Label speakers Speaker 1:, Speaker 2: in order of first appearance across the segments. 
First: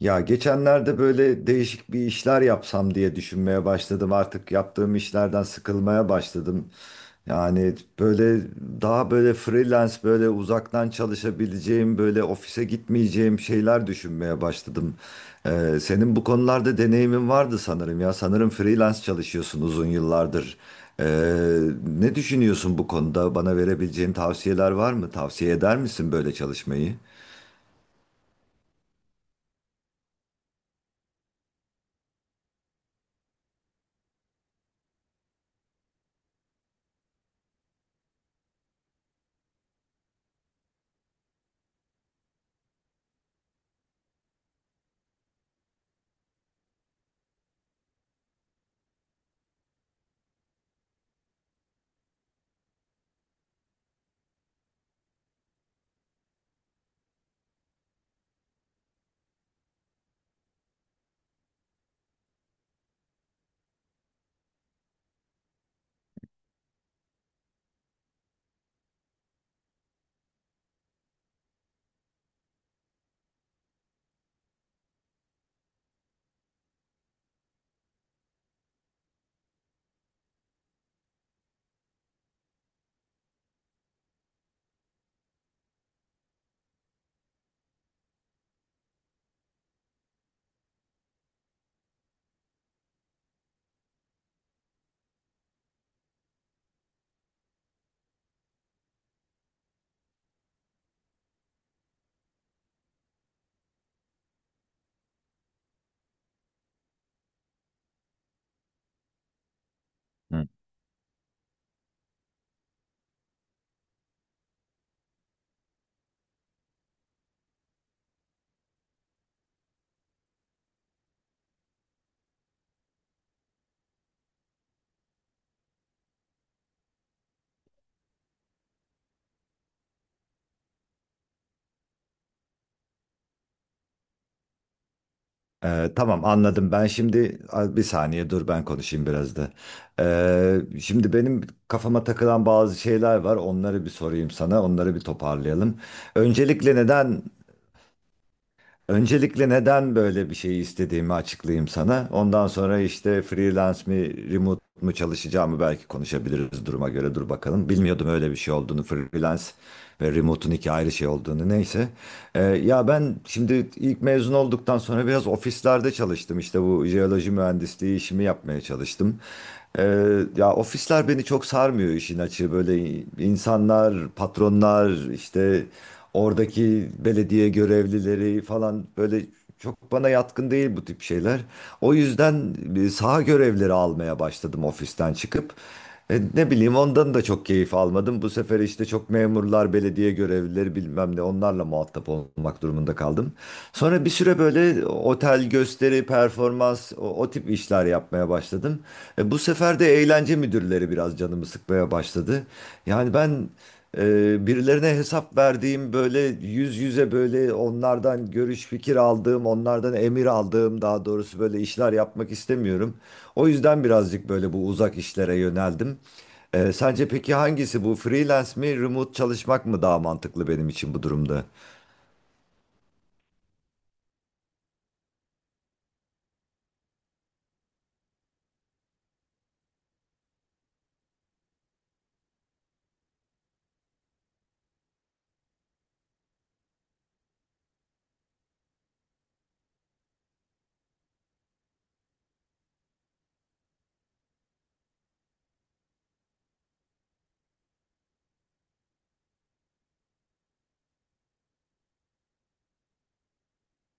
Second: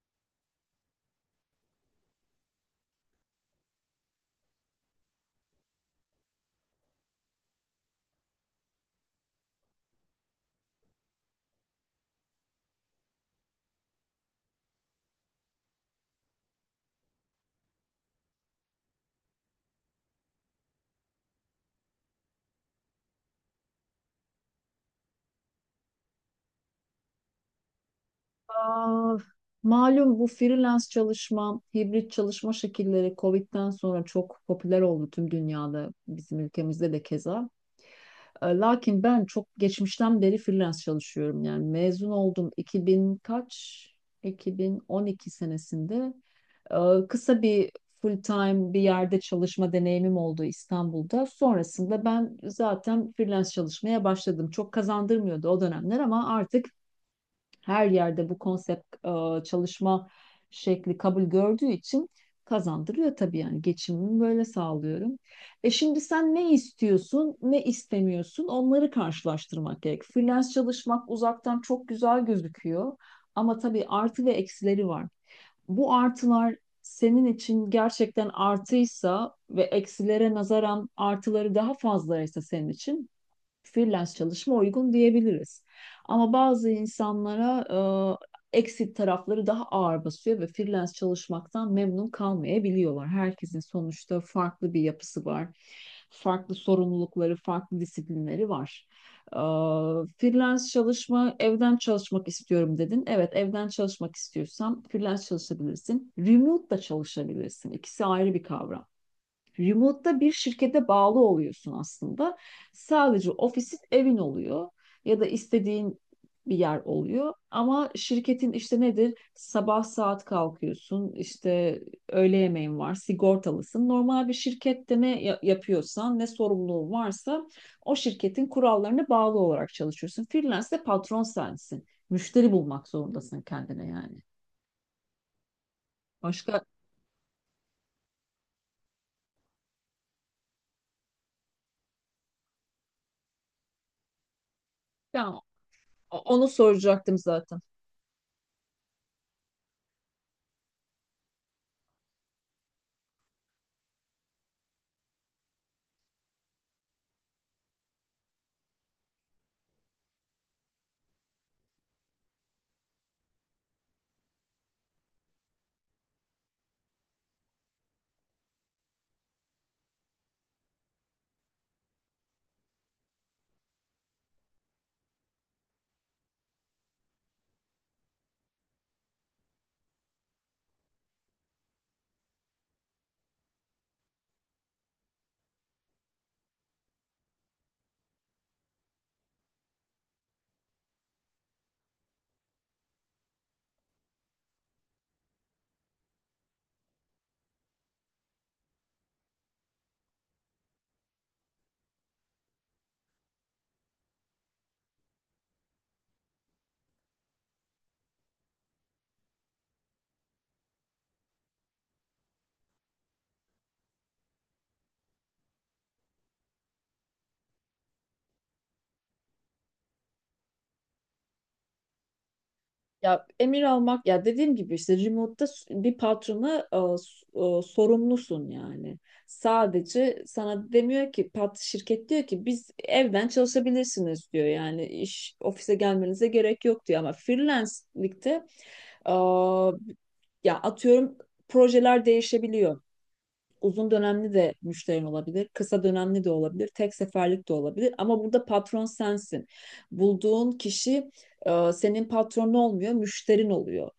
Speaker 1: Ya geçenlerde böyle değişik bir işler yapsam diye düşünmeye başladım. Artık yaptığım işlerden sıkılmaya başladım. Yani böyle daha böyle freelance böyle uzaktan çalışabileceğim böyle ofise gitmeyeceğim şeyler düşünmeye başladım. Senin bu konularda deneyimin vardı sanırım ya. Sanırım freelance çalışıyorsun uzun yıllardır. Ee, Ne düşünüyorsun bu konuda? Bana verebileceğin tavsiyeler var mı? Tavsiye eder misin böyle çalışmayı?
Speaker 2: Aa, Malum bu freelance çalışma, hibrit çalışma şekilleri Covid'den sonra çok popüler oldu tüm dünyada, bizim ülkemizde de keza. Lakin ben çok geçmişten beri freelance çalışıyorum. Yani mezun oldum 2000 kaç? 2012 senesinde. E, Kısa bir full time bir yerde çalışma deneyimim oldu İstanbul'da. Sonrasında ben zaten freelance çalışmaya başladım. Çok kazandırmıyordu o dönemler ama artık her yerde bu konsept çalışma şekli kabul gördüğü için kazandırıyor tabii yani geçimimi böyle sağlıyorum. E şimdi sen ne istiyorsun, ne istemiyorsun onları karşılaştırmak gerek. Freelance çalışmak uzaktan çok güzel gözüküyor ama tabii artı ve eksileri var. Bu artılar senin için gerçekten artıysa ve eksilere nazaran artıları daha fazlaysa senin için freelance çalışma uygun diyebiliriz. Ama bazı insanlara eksik tarafları daha ağır basıyor ve freelance çalışmaktan memnun kalmayabiliyorlar. Herkesin sonuçta farklı bir yapısı var. Farklı sorumlulukları, farklı disiplinleri var. E, freelance çalışma, evden çalışmak istiyorum dedin. Evet, evden çalışmak istiyorsan freelance çalışabilirsin. Remote da çalışabilirsin. İkisi ayrı bir kavram. Remote'da bir şirkete bağlı oluyorsun aslında. Sadece ofisin evin oluyor ya da istediğin bir yer oluyor. Ama şirketin işte nedir? Sabah saat kalkıyorsun, işte öğle yemeğin var, sigortalısın. Normal bir şirkette yapıyorsan, ne sorumluluğun varsa o şirketin kurallarına bağlı olarak çalışıyorsun. Freelance'de patron sensin. Müşteri bulmak zorundasın kendine yani.
Speaker 1: Tamam,
Speaker 2: Başka,
Speaker 1: anladım. Ben şimdi bir saniye dur, ben konuşayım biraz da. Şimdi benim kafama takılan bazı şeyler var. Onları bir sorayım sana. Onları bir
Speaker 2: ya
Speaker 1: toparlayalım.
Speaker 2: onu
Speaker 1: Öncelikle
Speaker 2: soracaktım
Speaker 1: neden
Speaker 2: zaten.
Speaker 1: Öncelikle neden böyle bir şeyi istediğimi açıklayayım sana. Ondan sonra işte freelance mi, remote mu çalışacağımı belki konuşabiliriz duruma göre. Dur bakalım, bilmiyordum öyle bir şey olduğunu. Freelance ve remote'un iki ayrı şey olduğunu. Neyse. Ya ben şimdi ilk mezun olduktan sonra biraz ofislerde çalıştım. İşte bu jeoloji mühendisliği işimi yapmaya çalıştım. Ee, Ya ofisler beni çok sarmıyor, işin açığı. Böyle insanlar, patronlar, işte oradaki belediye görevlileri falan, böyle çok bana yatkın değil bu tip şeyler. O yüzden saha görevleri almaya başladım ofisten çıkıp. Ne bileyim, ondan da çok keyif almadım. Bu sefer işte çok memurlar, belediye görevlileri, bilmem ne, onlarla muhatap olmak durumunda kaldım. Sonra bir süre böyle otel gösteri, performans, o tip işler yapmaya başladım. Bu sefer de eğlence müdürleri biraz canımı sıkmaya başladı. Yani ben birilerine hesap verdiğim, böyle yüz yüze böyle onlardan görüş fikir aldığım, onlardan emir aldığım daha doğrusu, böyle işler yapmak istemiyorum. O yüzden birazcık böyle bu uzak işlere yöneldim. Sence peki hangisi bu, freelance mi, remote çalışmak mı daha mantıklı benim için bu durumda?
Speaker 2: Ya emir almak ya dediğim gibi işte remote'da bir patrona sorumlusun yani. Sadece sana demiyor ki pat şirket diyor ki biz evden çalışabilirsiniz diyor. Yani iş ofise gelmenize gerek yok diyor ama freelance'likte e, ya atıyorum projeler değişebiliyor. Uzun dönemli de müşterin olabilir, kısa dönemli de olabilir, tek seferlik de olabilir. Ama burada patron sensin. Bulduğun kişi senin patronun olmuyor, müşterin oluyor.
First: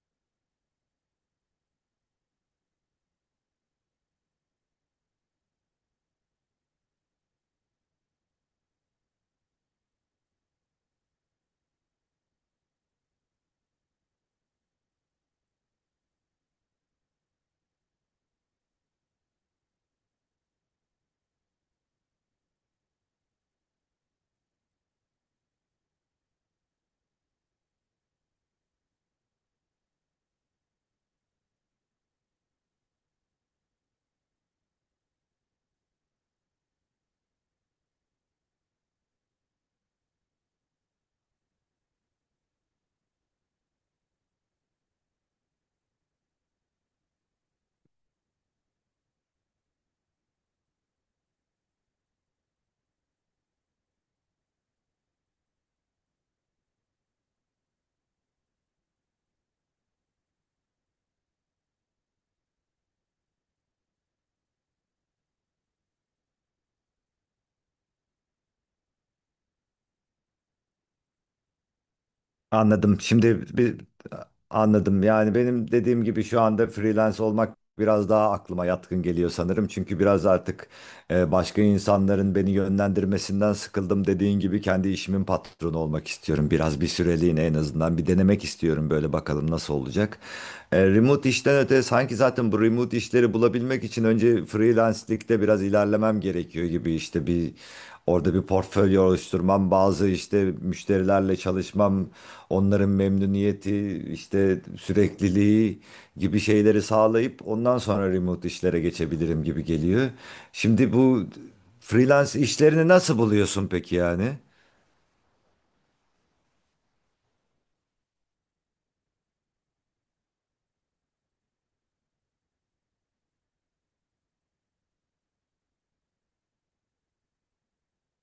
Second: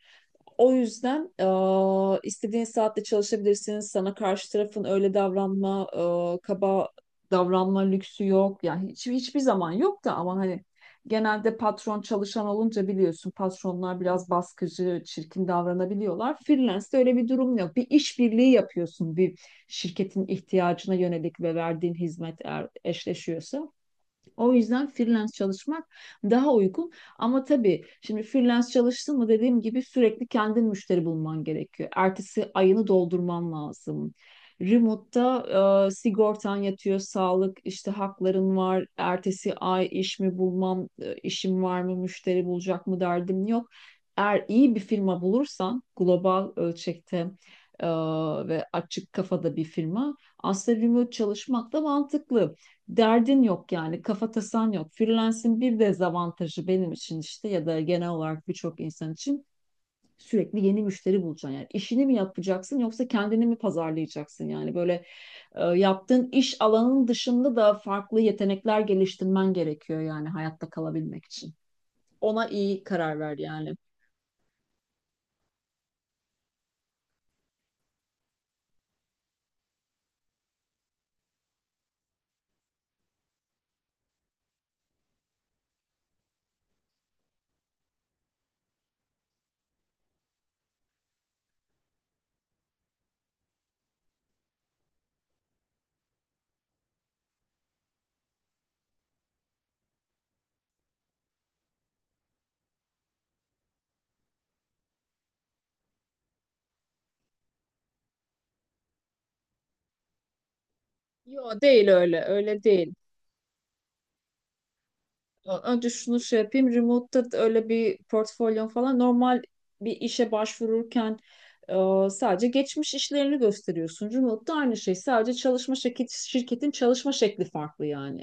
Speaker 2: O yüzden istediğin saatte çalışabilirsiniz. Sana karşı tarafın öyle davranma, kaba davranma lüksü yok. Yani hiçbir zaman yok da ama hani genelde patron çalışan olunca biliyorsun patronlar biraz baskıcı, çirkin davranabiliyorlar. Freelance'de öyle bir durum yok. Bir işbirliği yapıyorsun bir şirketin ihtiyacına yönelik ve verdiğin hizmet eğer eşleşiyorsa. O yüzden freelance çalışmak daha uygun. Ama tabii şimdi freelance çalıştın mı dediğim gibi sürekli kendin müşteri bulman gerekiyor. Ertesi ayını doldurman lazım. Remote'da sigortan yatıyor, sağlık işte hakların var. Ertesi ay iş mi bulmam, işim var mı, müşteri bulacak mı derdim yok. Eğer iyi bir firma bulursan global ölçekte e, ve açık kafada bir firma aslında remote çalışmak da mantıklı derdin yok yani kafa tasan yok. Freelance'in bir dezavantajı benim için işte ya da genel olarak birçok insan için sürekli yeni müşteri bulacaksın. Yani işini mi yapacaksın yoksa kendini mi pazarlayacaksın? Yani böyle yaptığın iş alanının dışında da farklı yetenekler geliştirmen gerekiyor yani hayatta kalabilmek için ona iyi
Speaker 1: Anladım.
Speaker 2: karar verdi
Speaker 1: Şimdi
Speaker 2: yani.
Speaker 1: bir Anladım. Yani benim dediğim gibi şu anda freelance olmak biraz daha aklıma yatkın geliyor sanırım. Çünkü biraz artık başka insanların beni yönlendirmesinden sıkıldım. Dediğin gibi kendi işimin patronu olmak istiyorum. Biraz bir süreliğine, en azından, bir denemek istiyorum böyle, bakalım nasıl olacak. Remote işten öte, sanki zaten bu remote işleri bulabilmek için önce freelance'likte biraz ilerlemem gerekiyor gibi, işte. Orada bir portfolyo oluşturmam, bazı işte müşterilerle çalışmam, onların memnuniyeti, işte sürekliliği gibi şeyleri sağlayıp ondan sonra remote işlere geçebilirim gibi geliyor. Şimdi bu
Speaker 2: Yo değil öyle.
Speaker 1: freelance
Speaker 2: Öyle
Speaker 1: işlerini
Speaker 2: değil.
Speaker 1: nasıl buluyorsun peki yani?
Speaker 2: Önce şunu şey yapayım. Remote'da da öyle bir portfolyon falan normal bir işe başvururken sadece geçmiş işlerini gösteriyorsun. Remote'da aynı şey. Şirketin çalışma şekli farklı yani.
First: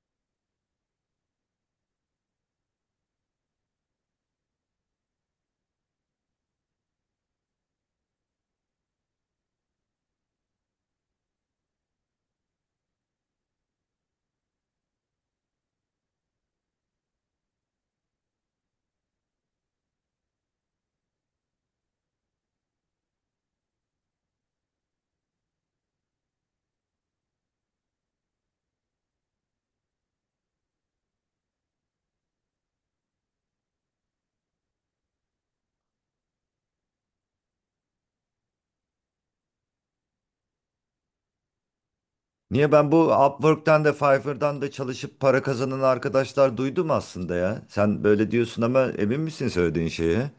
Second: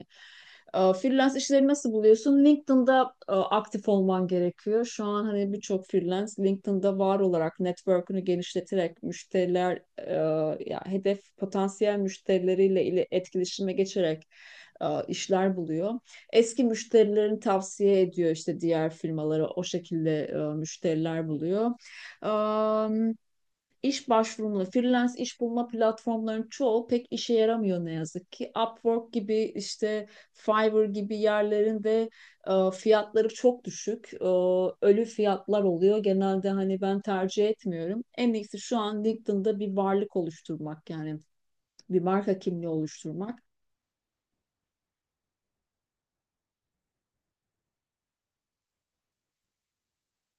Speaker 2: Freelance işleri nasıl buluyorsun? LinkedIn'da aktif olman gerekiyor. Şu an hani birçok freelance LinkedIn'da var olarak network'ünü genişleterek ya hedef potansiyel müşterileriyle ile etkileşime geçerek işler buluyor eski müşterilerini tavsiye ediyor işte diğer firmalara o şekilde müşteriler buluyor. Am, iş başvurumla freelance iş bulma platformlarının çoğu pek işe yaramıyor ne yazık ki. Upwork gibi işte Fiverr gibi yerlerin de fiyatları çok düşük. Ölü fiyatlar oluyor. Genelde hani ben tercih etmiyorum. En iyisi şu an LinkedIn'da bir varlık oluşturmak yani bir marka kimliği
Speaker 1: Niye, ben bu
Speaker 2: oluşturmak.
Speaker 1: Upwork'tan da Fiverr'dan da çalışıp para kazanan arkadaşlar duydum aslında ya. Sen böyle diyorsun ama emin misin söylediğin şeye?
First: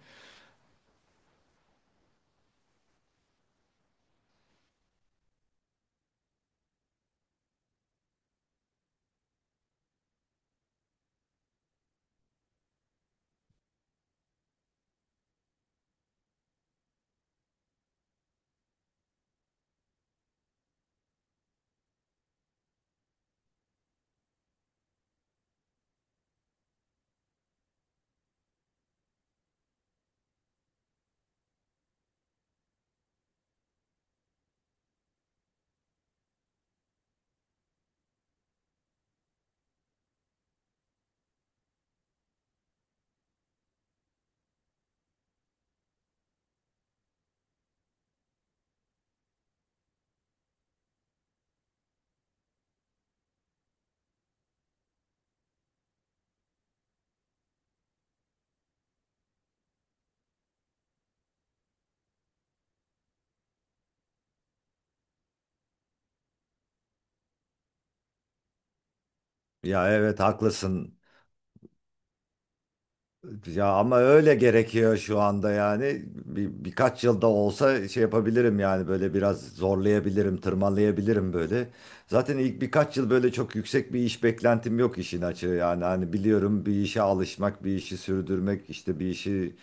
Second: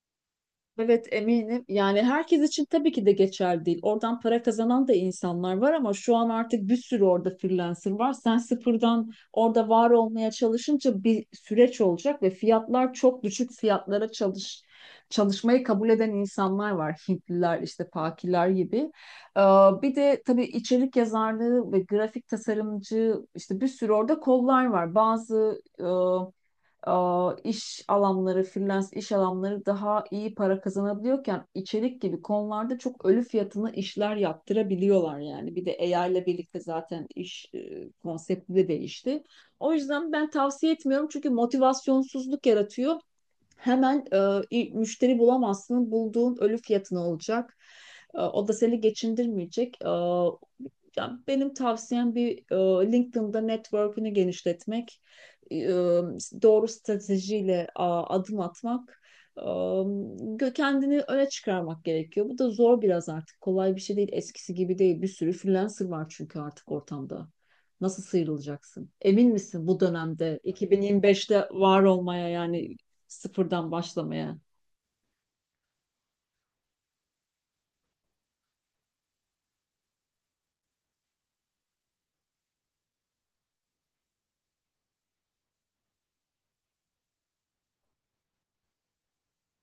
Speaker 2: Evet eminim. Yani herkes için tabii ki de geçerli değil. Oradan para kazanan da insanlar var ama şu an artık bir sürü orada freelancer var. Sen sıfırdan orada var olmaya çalışınca bir süreç olacak ve fiyatlar çok düşük fiyatlara çalışmayı kabul eden insanlar var. Hintliler işte Pakiler gibi. Ee, bir de tabii içerik yazarlığı ve grafik tasarımcı işte bir sürü orada kollar var. Bazı e, freelance iş alanları daha iyi para kazanabiliyorken içerik gibi konularda çok ölü fiyatına işler yaptırabiliyorlar yani. Bir de AI ile birlikte zaten konsepti de değişti. O yüzden ben tavsiye etmiyorum çünkü motivasyonsuzluk yaratıyor. Hemen e, müşteri bulamazsın, bulduğun ölü fiyatına olacak. O da seni geçindirmeyecek. Ya benim tavsiyem LinkedIn'da network'ünü genişletmek, e, doğru stratejiyle adım atmak, kendini öne çıkarmak gerekiyor. Bu da zor biraz artık. Kolay bir şey değil. Eskisi gibi değil. Bir sürü freelancer var çünkü artık ortamda. Nasıl sıyrılacaksın? Emin misin bu
Speaker 1: Ya evet,
Speaker 2: dönemde
Speaker 1: haklısın.
Speaker 2: 2025'te var olmaya yani
Speaker 1: Ya
Speaker 2: sıfırdan
Speaker 1: ama öyle
Speaker 2: başlamaya?
Speaker 1: gerekiyor şu anda yani. Birkaç yılda olsa şey yapabilirim yani, böyle biraz zorlayabilirim, tırmalayabilirim böyle. Zaten ilk birkaç yıl böyle çok yüksek bir iş beklentim yok, işin açığı yani. Hani biliyorum, bir işe alışmak, bir işi sürdürmek, işte bir işi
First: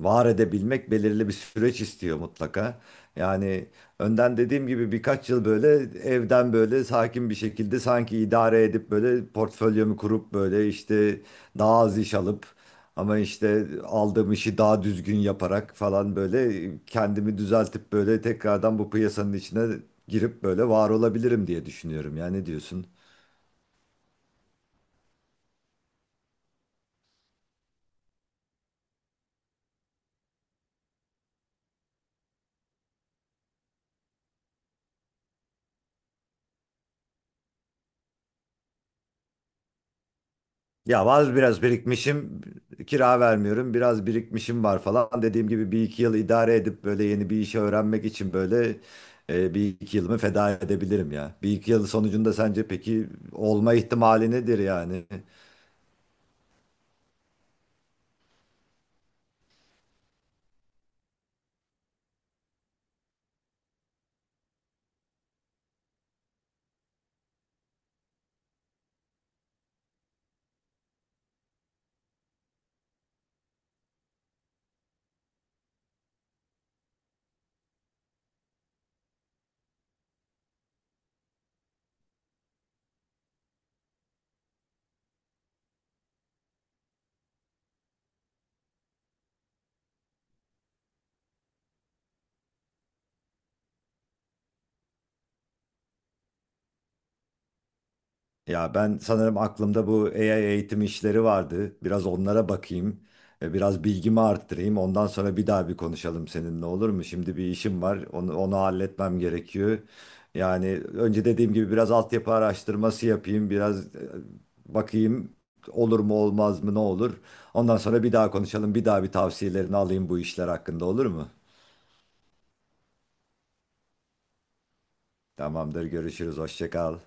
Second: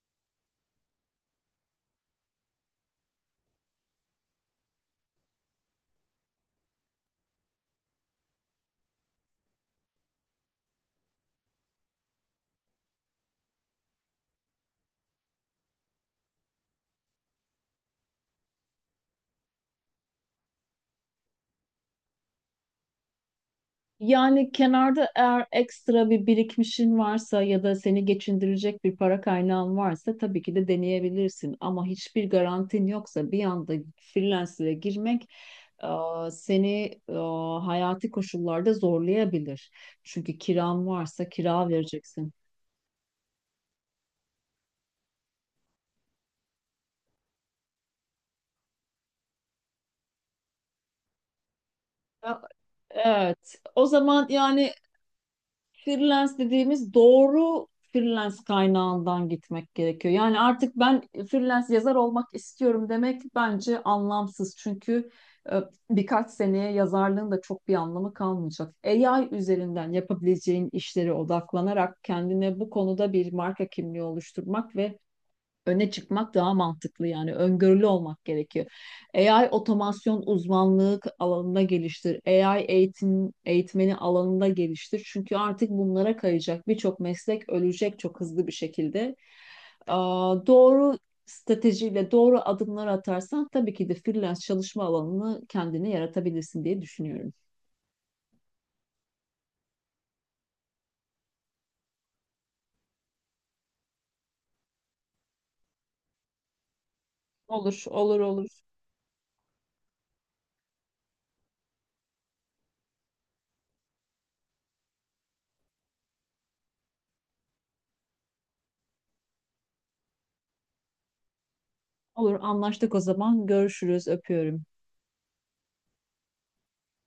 Speaker 1: var edebilmek belirli bir süreç istiyor mutlaka. Yani önden dediğim gibi birkaç yıl böyle evden böyle sakin bir şekilde sanki idare edip, böyle portfolyomu kurup, böyle işte daha az iş alıp ama işte aldığım işi daha düzgün yaparak falan, böyle kendimi düzeltip böyle tekrardan bu piyasanın içine girip böyle var olabilirim diye düşünüyorum. Ya ne diyorsun?
Speaker 2: Yani kenarda eğer ekstra bir birikmişin varsa ya da seni geçindirecek bir para kaynağın varsa tabii ki de deneyebilirsin. Ama hiçbir garantin yoksa bir anda freelancer'e girmek e, seni hayati koşullarda zorlayabilir. Çünkü kiran
Speaker 1: Ya
Speaker 2: varsa
Speaker 1: var, biraz
Speaker 2: kira vereceksin.
Speaker 1: birikmişim, kira vermiyorum, biraz birikmişim var falan. Dediğim gibi bir iki yıl idare edip böyle yeni bir işi öğrenmek için böyle bir iki yılımı feda edebilirim ya. Bir iki yıl sonucunda
Speaker 2: Ya,
Speaker 1: sence peki
Speaker 2: Evet.
Speaker 1: olma
Speaker 2: O zaman
Speaker 1: ihtimali nedir
Speaker 2: yani
Speaker 1: yani?
Speaker 2: freelance dediğimiz doğru freelance kaynağından gitmek gerekiyor. Yani artık ben freelance yazar olmak istiyorum demek bence anlamsız. Çünkü e, birkaç seneye yazarlığın da çok bir anlamı kalmayacak. AI üzerinden yapabileceğin işlere odaklanarak kendine bu konuda bir marka kimliği oluşturmak ve öne çıkmak daha mantıklı yani öngörülü olmak gerekiyor. AI otomasyon uzmanlık alanında geliştir. AI eğitim eğitmeni alanında geliştir. Çünkü artık bunlara kayacak birçok meslek ölecek çok hızlı bir şekilde. Doğru stratejiyle doğru adımlar atarsan tabii ki de freelance çalışma alanını kendine yaratabilirsin diye düşünüyorum.
Speaker 1: Ya ben sanırım aklımda bu AI eğitim işleri vardı. Biraz onlara bakayım. Biraz bilgimi arttırayım. Ondan sonra bir daha bir konuşalım seninle, olur mu? Şimdi bir işim
Speaker 2: Olur,
Speaker 1: var.
Speaker 2: olur,
Speaker 1: Onu,
Speaker 2: olur.
Speaker 1: onu halletmem gerekiyor. Yani önce dediğim gibi biraz altyapı araştırması yapayım. Biraz bakayım olur mu olmaz mı, ne olur. Ondan sonra bir daha konuşalım. Bir daha bir tavsiyelerini alayım bu işler hakkında, olur mu?
Speaker 2: Olur, anlaştık o zaman. Görüşürüz, öpüyorum.
Speaker 1: Tamamdır, görüşürüz. Hoşça kal.